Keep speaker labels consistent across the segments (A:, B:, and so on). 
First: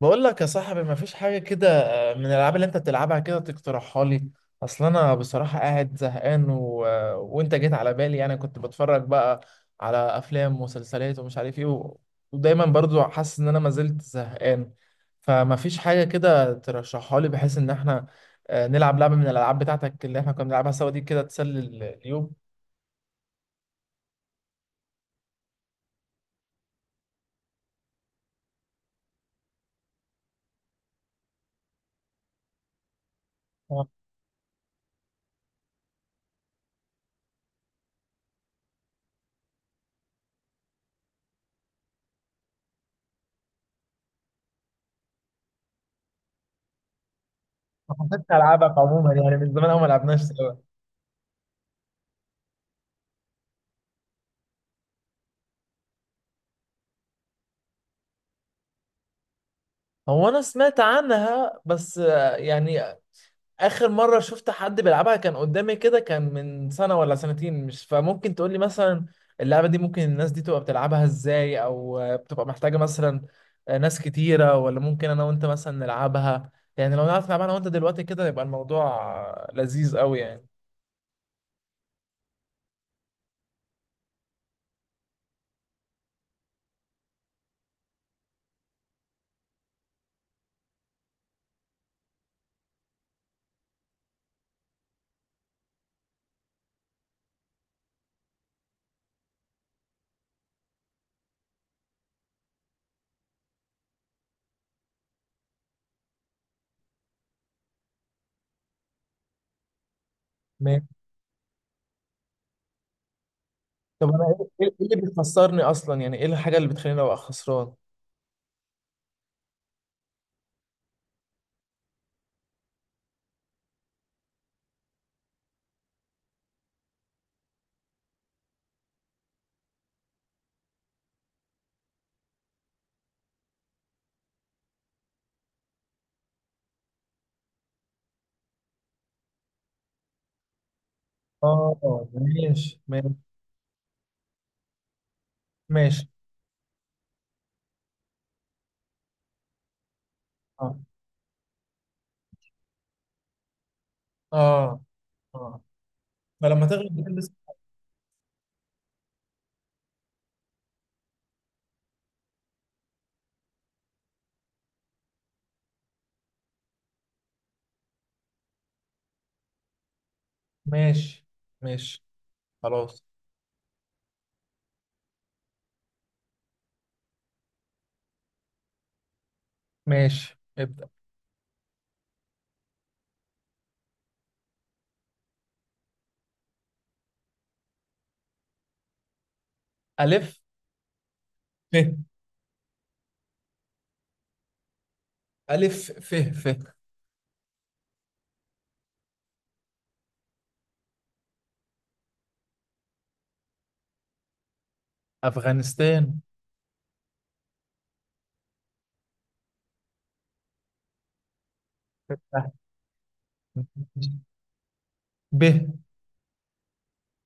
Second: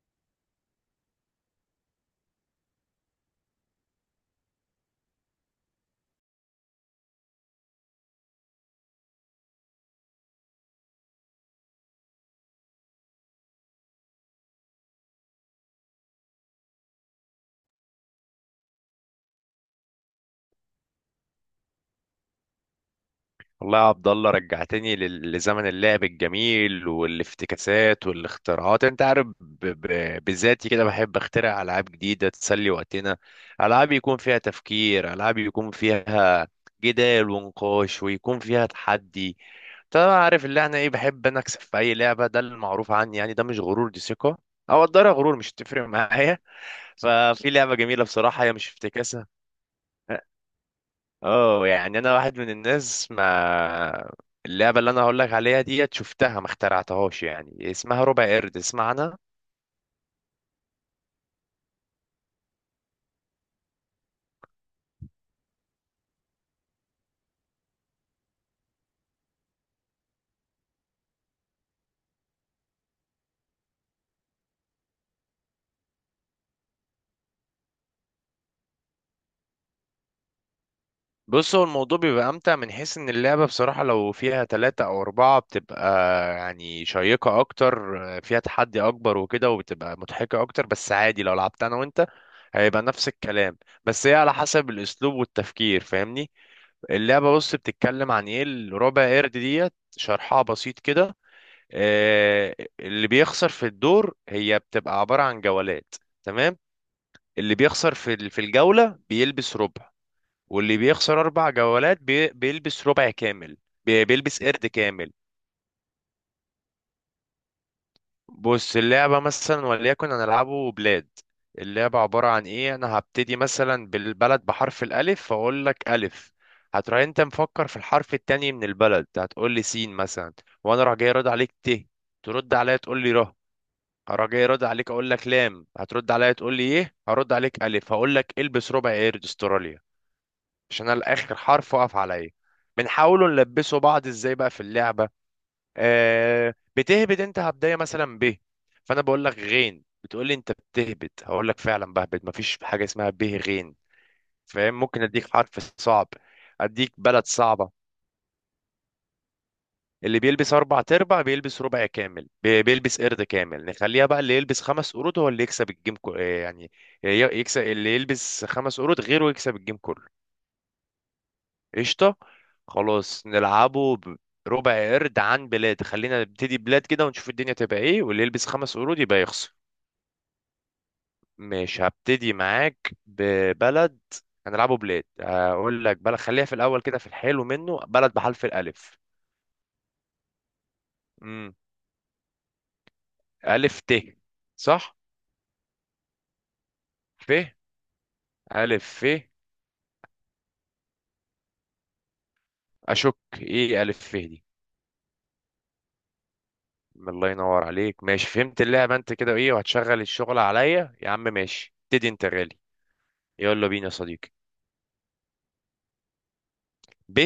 A: بقول لك يا صاحبي مفيش حاجة كده. من الألعاب اللي أنت بتلعبها كده تقترحها لي. أصل أنا بصراحة قاعد زهقان و... آه، وأنت جيت على بالي، يعني كنت بتفرج بقى على أفلام ومسلسلات ومش عارف إيه ودايما برضو حاسس إن أنا ما زلت زهقان، فمفيش حاجة كده ترشحها لي بحيث إن إحنا نلعب لعبة من الألعاب بتاعتك اللي إحنا كنا بنلعبها سوا دي كده تسلي اليوم.
B: والله يا عبد الله، رجعتني لزمن اللعب الجميل والافتكاسات والاختراعات. انت عارف بذاتي كده بحب اخترع العاب جديده تسلي وقتنا.
A: آه،
B: العاب يكون فيها تفكير، العاب يكون فيها جدال ونقاش ويكون فيها تحدي. طبعا عارف اللي احنا ايه، بحب انا اكسب في اي لعبه، ده المعروف عني. يعني ده مش غرور، دي ثقه، او اقدرها غرور، مش هتفرق معايا. ففي لعبه
A: ما
B: جميله
A: حبيتش
B: بصراحه، هي مش
A: ألعبك عموما،
B: افتكاسه.
A: يعني من زمان أوي ما لعبناش سوا.
B: اه، يعني انا واحد من الناس ما. اللعبه اللي انا هقول لك عليها ديت شفتها ما اخترعتهاش، يعني اسمها ربع قرد، اسمع عنها.
A: هو أنا سمعت عنها، بس يعني اخر مره شفت حد بيلعبها كان قدامي كده، كان من سنه ولا سنتين، مش فممكن تقول لي مثلا اللعبه دي ممكن الناس دي تبقى بتلعبها ازاي، او بتبقى محتاجه مثلا ناس كتيره، ولا ممكن انا وانت مثلا نلعبها؟ يعني لو نعرف نلعبها انا وانت دلوقتي كده يبقى الموضوع لذيذ قوي يعني.
B: بص، هو الموضوع بيبقى امتع من حيث ان اللعبه بصراحه لو فيها ثلاثة او اربعة بتبقى يعني شيقه اكتر، فيها تحدي اكبر وكده وبتبقى مضحكه اكتر. بس عادي لو لعبت انا وانت، هيبقى نفس الكلام. بس هي على حسب الاسلوب والتفكير، فاهمني؟ اللعبه، بص، بتتكلم عن ايه الربع قرد ديت، شرحها بسيط كده. اللي بيخسر في الدور، هي بتبقى عبارة عن جولات. تمام. اللي بيخسر في الجولة بيلبس ربع. واللي
A: ماشي.
B: بيخسر أربع جولات بيلبس ربع كامل.
A: طب انا
B: بيلبس
A: ايه
B: قرد
A: إيه اللي
B: كامل.
A: بيخسرني اصلا؟ يعني ايه الحاجه اللي بتخليني ابقى خسران؟
B: بص، اللعبة مثلا، وليكن هنلعبه بلاد. اللعبة عبارة عن إيه؟ أنا هبتدي مثلا بالبلد بحرف الألف، فأقول لك ألف. هتروح أنت مفكر في الحرف التاني من البلد، هتقول لي سين مثلا. وأنا راح جاي رد عليك ت. ترد عليا تقول لي ر. هراجع جاي ارد عليك اقول لك لام. هترد عليا تقول لي ايه؟ هرد عليك الف، هقول لك البس ربع قرد استراليا، عشان انا الاخر حرف وقف
A: اه،
B: عليا.
A: ماشي، ماشي.
B: بنحاولوا نلبسوا بعض ازاي بقى في اللعبه.
A: ماشي.
B: آه، بتهبد انت، هبدايه مثلا ب، فانا بقول لك غين، بتقول لي انت
A: اه،
B: بتهبد، هقول لك فعلا بهبد، مفيش حاجه اسمها به غين. فاهم؟
A: اه،
B: ممكن اديك حرف
A: اه.
B: صعب،
A: فلما
B: اديك
A: تغلب
B: بلد
A: بتلبس.
B: صعبه. اللي بيلبس اربع تربع بيلبس ربع كامل، بيلبس قرد كامل. نخليها بقى اللي يلبس خمس قرود هو اللي يكسب الجيم كو... آه، يعني ي- يكسب. اللي يلبس خمس قرود غيره يكسب الجيم كله.
A: ماشي. ماشي.
B: قشطة.
A: خلاص.
B: خلاص نلعبه ربع قرد عن بلاد. خلينا نبتدي بلاد كده ونشوف الدنيا تبقى ايه، واللي يلبس خمس قرود يبقى يخسر.
A: ماشي، ابدأ.
B: مش هبتدي معاك ببلد، هنلعبه بلاد. هقول لك بلد، خليها في الاول كده في الحلو منه. بلد بحرف الالف.
A: ألف
B: امم
A: ف.
B: الف ت؟ صح.
A: ألف ف ف.
B: ف. الف ف؟ اشك، ايه الف ف دي؟
A: أفغانستان.
B: الله ينور عليك. ماشي، فهمت اللعبه انت كده، ايه وهتشغل الشغل عليا يا عم؟ ماشي، ابتدي انت
A: ف.
B: غالي. يلا بينا يا صديقي.
A: ب.
B: ب.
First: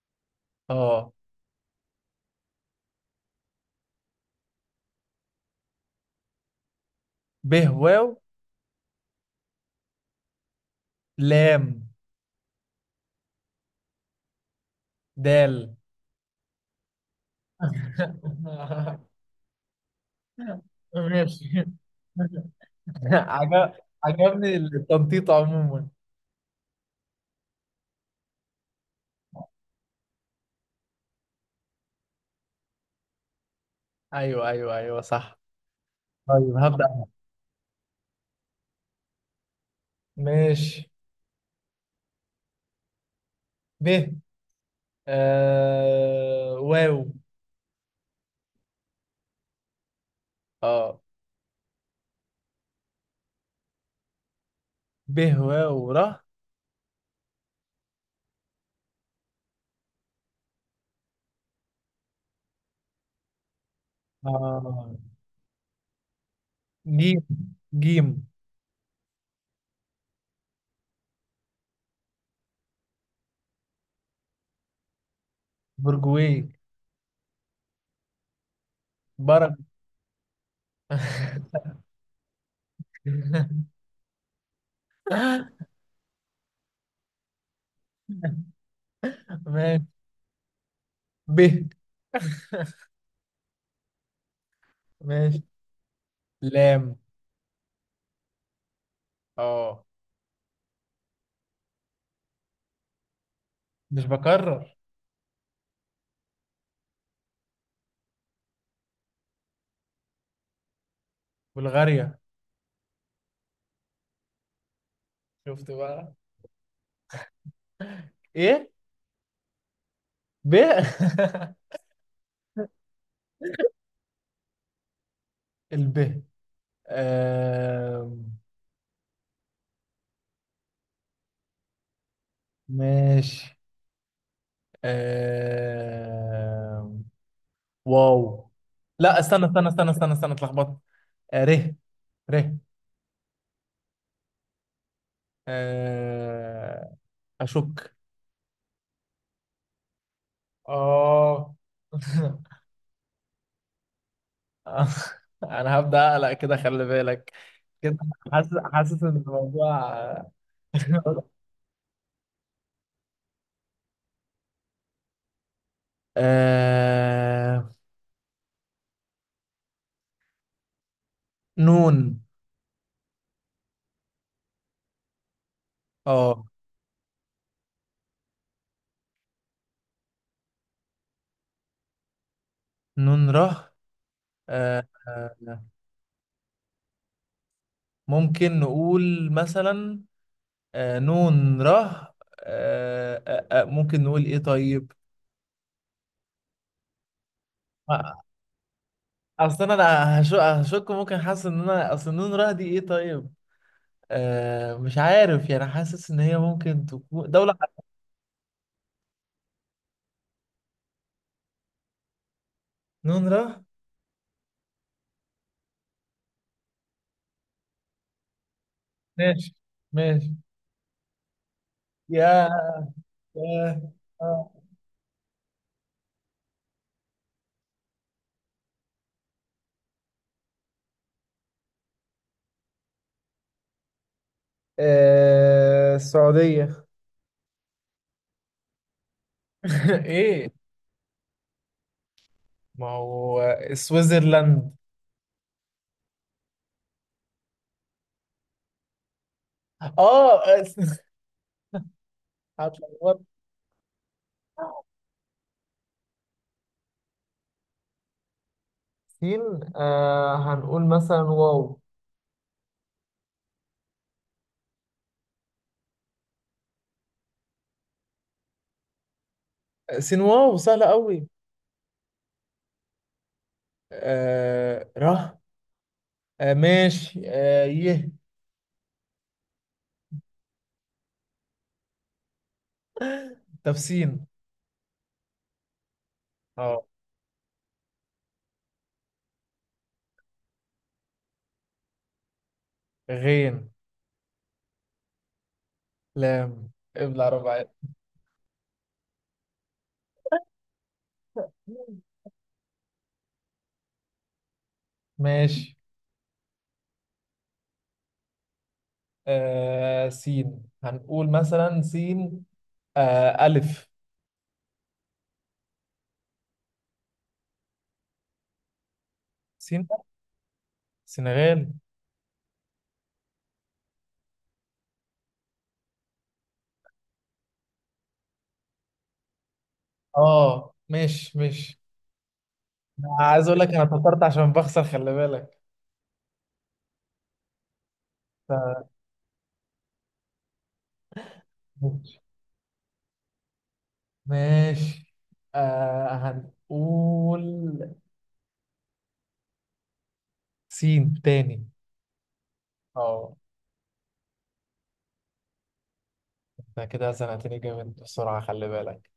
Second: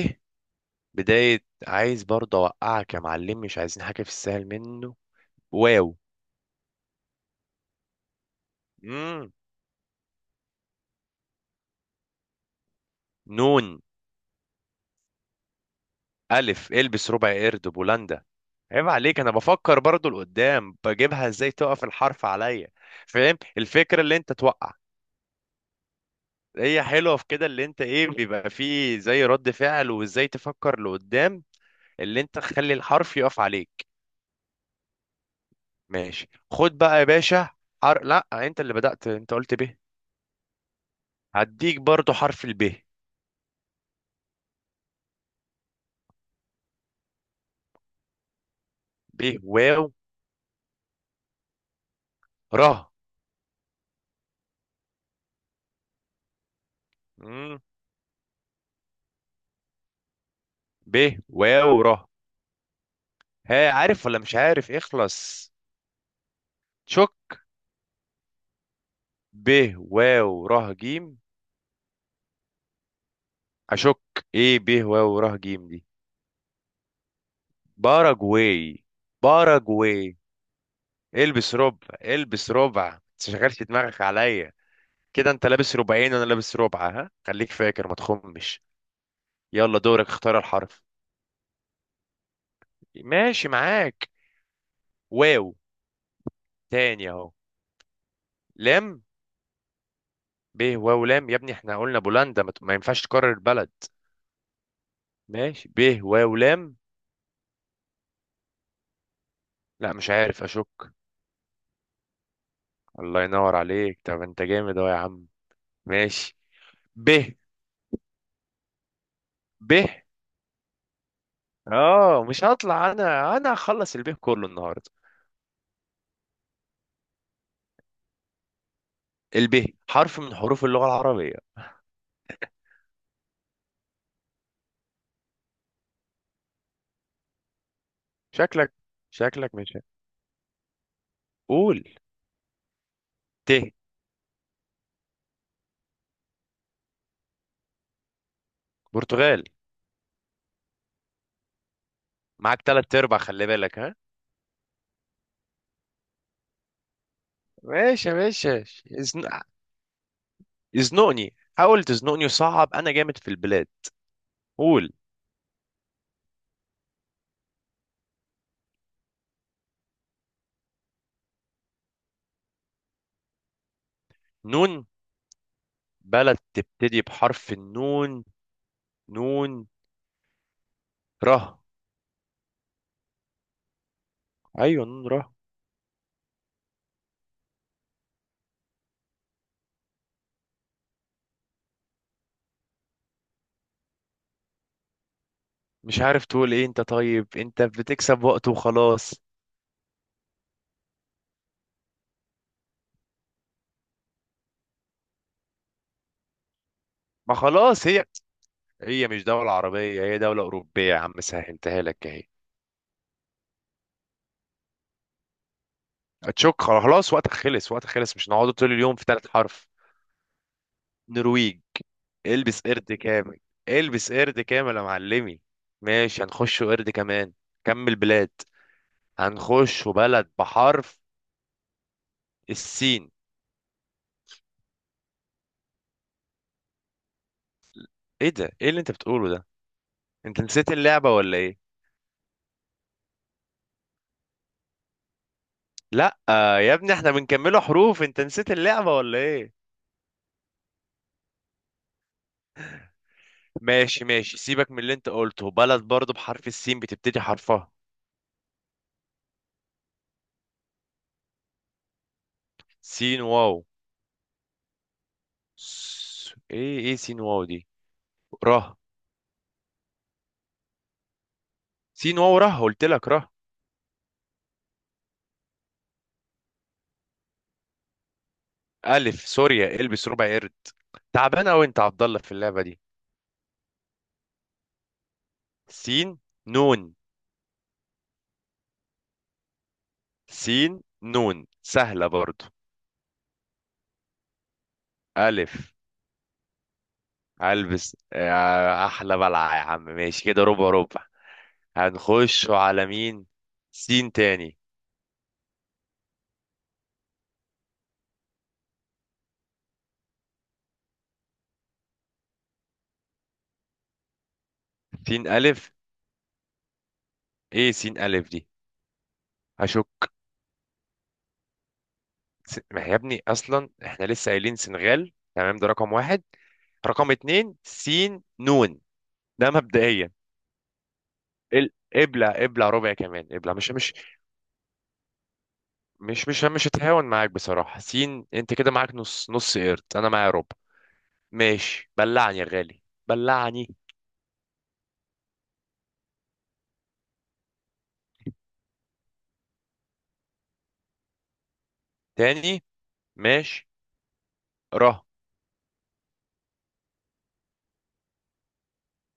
A: اه.
B: بدايه، عايز برضه اوقعك يا معلم، مش عايزين حاجه في السهل منه. واو.
A: ب واو
B: مم.
A: لام
B: نون.
A: دال.
B: الف. البس ربع قرد بولندا. عيب عليك، انا بفكر برضه لقدام، بجيبها
A: ماشي.
B: ازاي تقف الحرف عليا. فاهم
A: عجب
B: الفكره؟ اللي انت
A: عجبني
B: توقع.
A: التنطيط عموما.
B: هي حلوه في كده اللي انت ايه، بيبقى فيه زي رد فعل وازاي تفكر لقدام، اللي انت تخلي الحرف يقف عليك.
A: ايوه، ايوه، ايوه، صح.
B: ماشي،
A: طيب
B: خد بقى
A: هبدأ.
B: يا باشا. لا، انت اللي بدأت، انت قلت ب.
A: ماشي.
B: هديك برضو حرف ال ب.
A: ب واو.
B: ب. واو.
A: اه.
B: ره.
A: ب واو ر.
B: مم. ب واو ره. ها، عارف ولا مش عارف
A: آه.
B: اخلص؟
A: جيم.
B: شك.
A: جيم.
B: ب واو ره جيم. اشك، ايه ب واو ره جيم دي؟
A: برجوي
B: باراجواي.
A: برج
B: باراجواي. البس ربع، البس ربع، ما تشغلش دماغك عليا. كده انت لابس ربعين وانا لابس ربع، ها خليك فاكر، ما تخمش. يلا،
A: ماشي.
B: دورك، اختار الحرف.
A: ب.
B: ماشي معاك.
A: ماشي.
B: واو.
A: لام.
B: تاني اهو. لام.
A: اه،
B: ب واو لام، يا ابني احنا قلنا بولندا، ما ينفعش تكرر البلد.
A: مش بكرر.
B: ماشي، ب واو لام. لا، مش عارف. اشك.
A: بلغاريا.
B: الله ينور عليك، طب انت جامد اهو يا عم.
A: شفت بقى؟
B: ماشي. ب.
A: ايه.
B: ب.
A: ب.
B: اه، مش هطلع، انا هخلص الب كله النهارده.
A: الب. آم،
B: الب حرف من حروف اللغة العربية.
A: ماشي. آم، واو.
B: شكلك
A: لا، استنى
B: شكلك
A: استنى
B: مش.
A: استنى استنى استنى، اتلخبطت. ر.
B: قول.
A: ر.
B: ت.
A: آه، اشك.
B: برتغال.
A: اه.
B: معاك تلات ارباع، خلي بالك ها.
A: انا هبدأ اقلق كده، خلي بالك. كده.
B: ماشي يا
A: حاسس
B: باشا.
A: حاسس ان الموضوع.
B: يزنقني، حاول تزنقني، وصعب، انا جامد في البلاد. قول.
A: آه... نون.
B: نون. بلد
A: اه،
B: تبتدي بحرف النون. نون ره.
A: نون ره.
B: ايوه،
A: آه...
B: نون ره.
A: آه، ممكن نقول مثلا نون ره ممكن نقول ايه طيب؟
B: مش عارف تقول ايه انت؟ طيب، انت
A: آه،
B: بتكسب وقت وخلاص.
A: اصلا انا هشك هشك ممكن، حاسس ان انا اصل نون ره دي ايه طيب؟ مش عارف، يعني حاسس ان هي ممكن تكون
B: ما
A: دولة.
B: خلاص هي، هي مش دولة عربية، هي دولة أوروبية يا عم، سهلتها لك اهي.
A: نون ره.
B: هتشك؟ خلاص، وقتك خلص، وقتك خلص، مش نقعد طول اليوم في ثالث
A: ماشي.
B: حرف.
A: ماشي.
B: نرويج،
A: يا.
B: البس قرد كامل.
A: يا.
B: البس قرد
A: آه.
B: كامل يا معلمي. ماشي، هنخش قرد كمان. كمل بلاد. هنخش بلد بحرف السين.
A: السعودية.
B: ايه ده؟ ايه اللي انت بتقوله ده؟ انت
A: ايه؟
B: نسيت اللعبة ولا ايه؟
A: ما هو سويسرلاند.
B: لا، يا ابني احنا بنكمله حروف، انت نسيت اللعبة ولا ايه؟
A: اه. هتلخبط.
B: ماشي ماشي، سيبك من اللي انت قلته. بلد برضو بحرف السين بتبتدي حرفها.
A: سين. هنقول مثلا واو.
B: سين واو. ايه ايه سين واو دي؟ ره.
A: سين واو سهلة قوي.
B: سين واو ره، قلت لك ره.
A: ره. ماشي. يه.
B: الف، سوريا، البس ربع قرد. تعبان اوي انت يا عبد الله في اللعبة دي.
A: طب سين.
B: سين.
A: اه،
B: نون. سين نون سهلة برضو.
A: غين.
B: الف.
A: لام ابلع ربع عين.
B: هلبس يا احلى بلعه يا عم. ماشي كده، ربع ربع. هنخش على مين؟ سين تاني.
A: ماشي. سين هنقول مثلا سين ألف.
B: سين الف، ايه سين الف دي؟
A: سين.
B: هشك.
A: سنغال.
B: ما يا ابني اصلا احنا لسه قايلين سنغال، تمام؟ ده رقم واحد. رقم اتنين سين نون. ده مبدئيا.
A: اه، ماشي، ماشي.
B: ابلع ابلع ربع كمان،
A: عايز
B: ابلع.
A: اقول لك
B: مش
A: انا
B: مش
A: فكرت عشان بخسر، خلي بالك.
B: مش مش مش هتهاون معاك بصراحة. سين، انت كده
A: ف-
B: معاك نص، نص قرد، انا معايا ربع. ماشي،
A: ماشي.
B: بلعني يا غالي. بلعني.
A: ماشي. هنقول سين تاني.
B: تاني.
A: اه.
B: ماشي. ر.
A: انت كده زنقتني جامد بسرعة، خلي بالك.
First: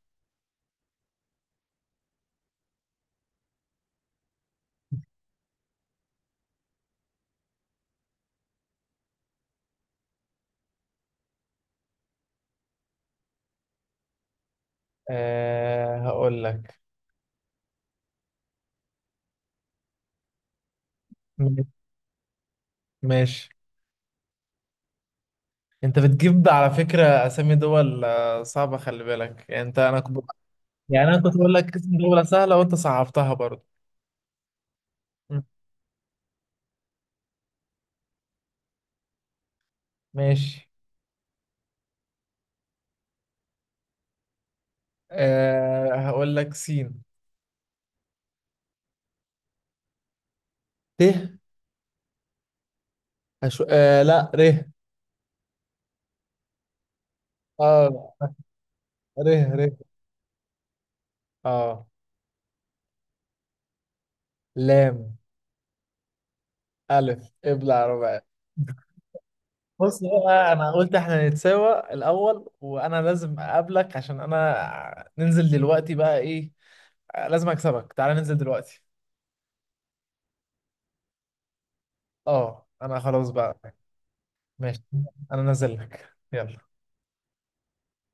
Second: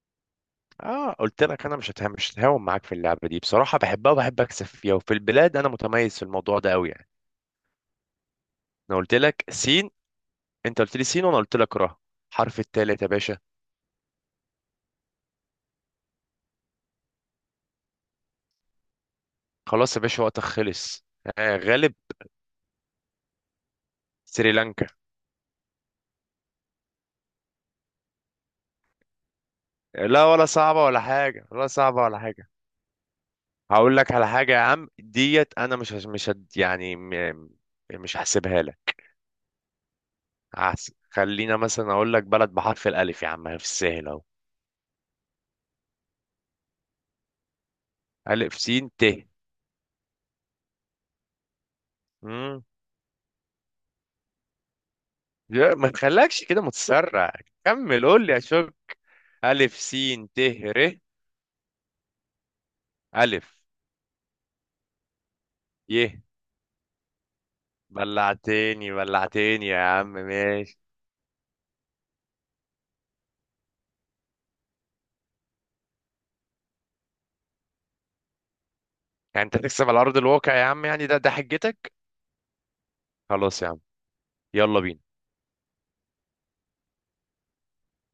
B: اه، قلت لك انا مش هتهم، مش هتهاون معاك في اللعبه دي بصراحه، بحبها وبحب اكسب فيها، وفي البلاد انا متميز في الموضوع ده قوي يعني. انا قلت لك سين، انت قلت لي سين، وانا قلت لك را. حرف التالت يا باشا.
A: هقول لك.
B: خلاص يا باشا، وقتك خلص. آه، غالب.
A: ماشي.
B: سريلانكا.
A: انت بتجيب على فكرة اسامي دول صعبة، خلي بالك. يعني انت انا كنت
B: لا ولا صعبه ولا
A: يعني انا كنت
B: حاجه،
A: بقول
B: ولا
A: لك اسم
B: صعبه ولا
A: دولة
B: حاجه.
A: سهلة وانت صعبتها برضه.
B: هقول لك على حاجه يا عم
A: م.
B: ديت، انا مش هش- مش هد يعني م- مش هحسبها لك.
A: ماشي.
B: خلينا مثلا اقول لك بلد بحرف الالف يا عم، في السهل اهو.
A: هقول لك سين
B: الف سين ت.
A: ت. أشو... آه لا، ر.
B: يا ما تخلكش كده متسرع. كمل،
A: اه،
B: قول لي يا شوب.
A: ر،
B: ألف
A: ر.
B: سين ت ر.
A: اه،
B: ألف.
A: لام
B: يه.
A: ألف ابلع ربع.
B: بلعتني، بلعتني يا
A: بص
B: عم.
A: بقى، انا
B: ماشي،
A: قلت احنا نتساوى الاول، وانا لازم اقابلك، عشان انا ننزل دلوقتي بقى ايه. لازم اكسبك، تعالى ننزل دلوقتي.
B: يعني انت تكسب على أرض الواقع يا عم، يعني ده حجتك؟
A: اه، انا خلاص بقى.
B: خلاص يا عم، يلا
A: ماشي،
B: بينا.
A: انا نازل لك، يلا.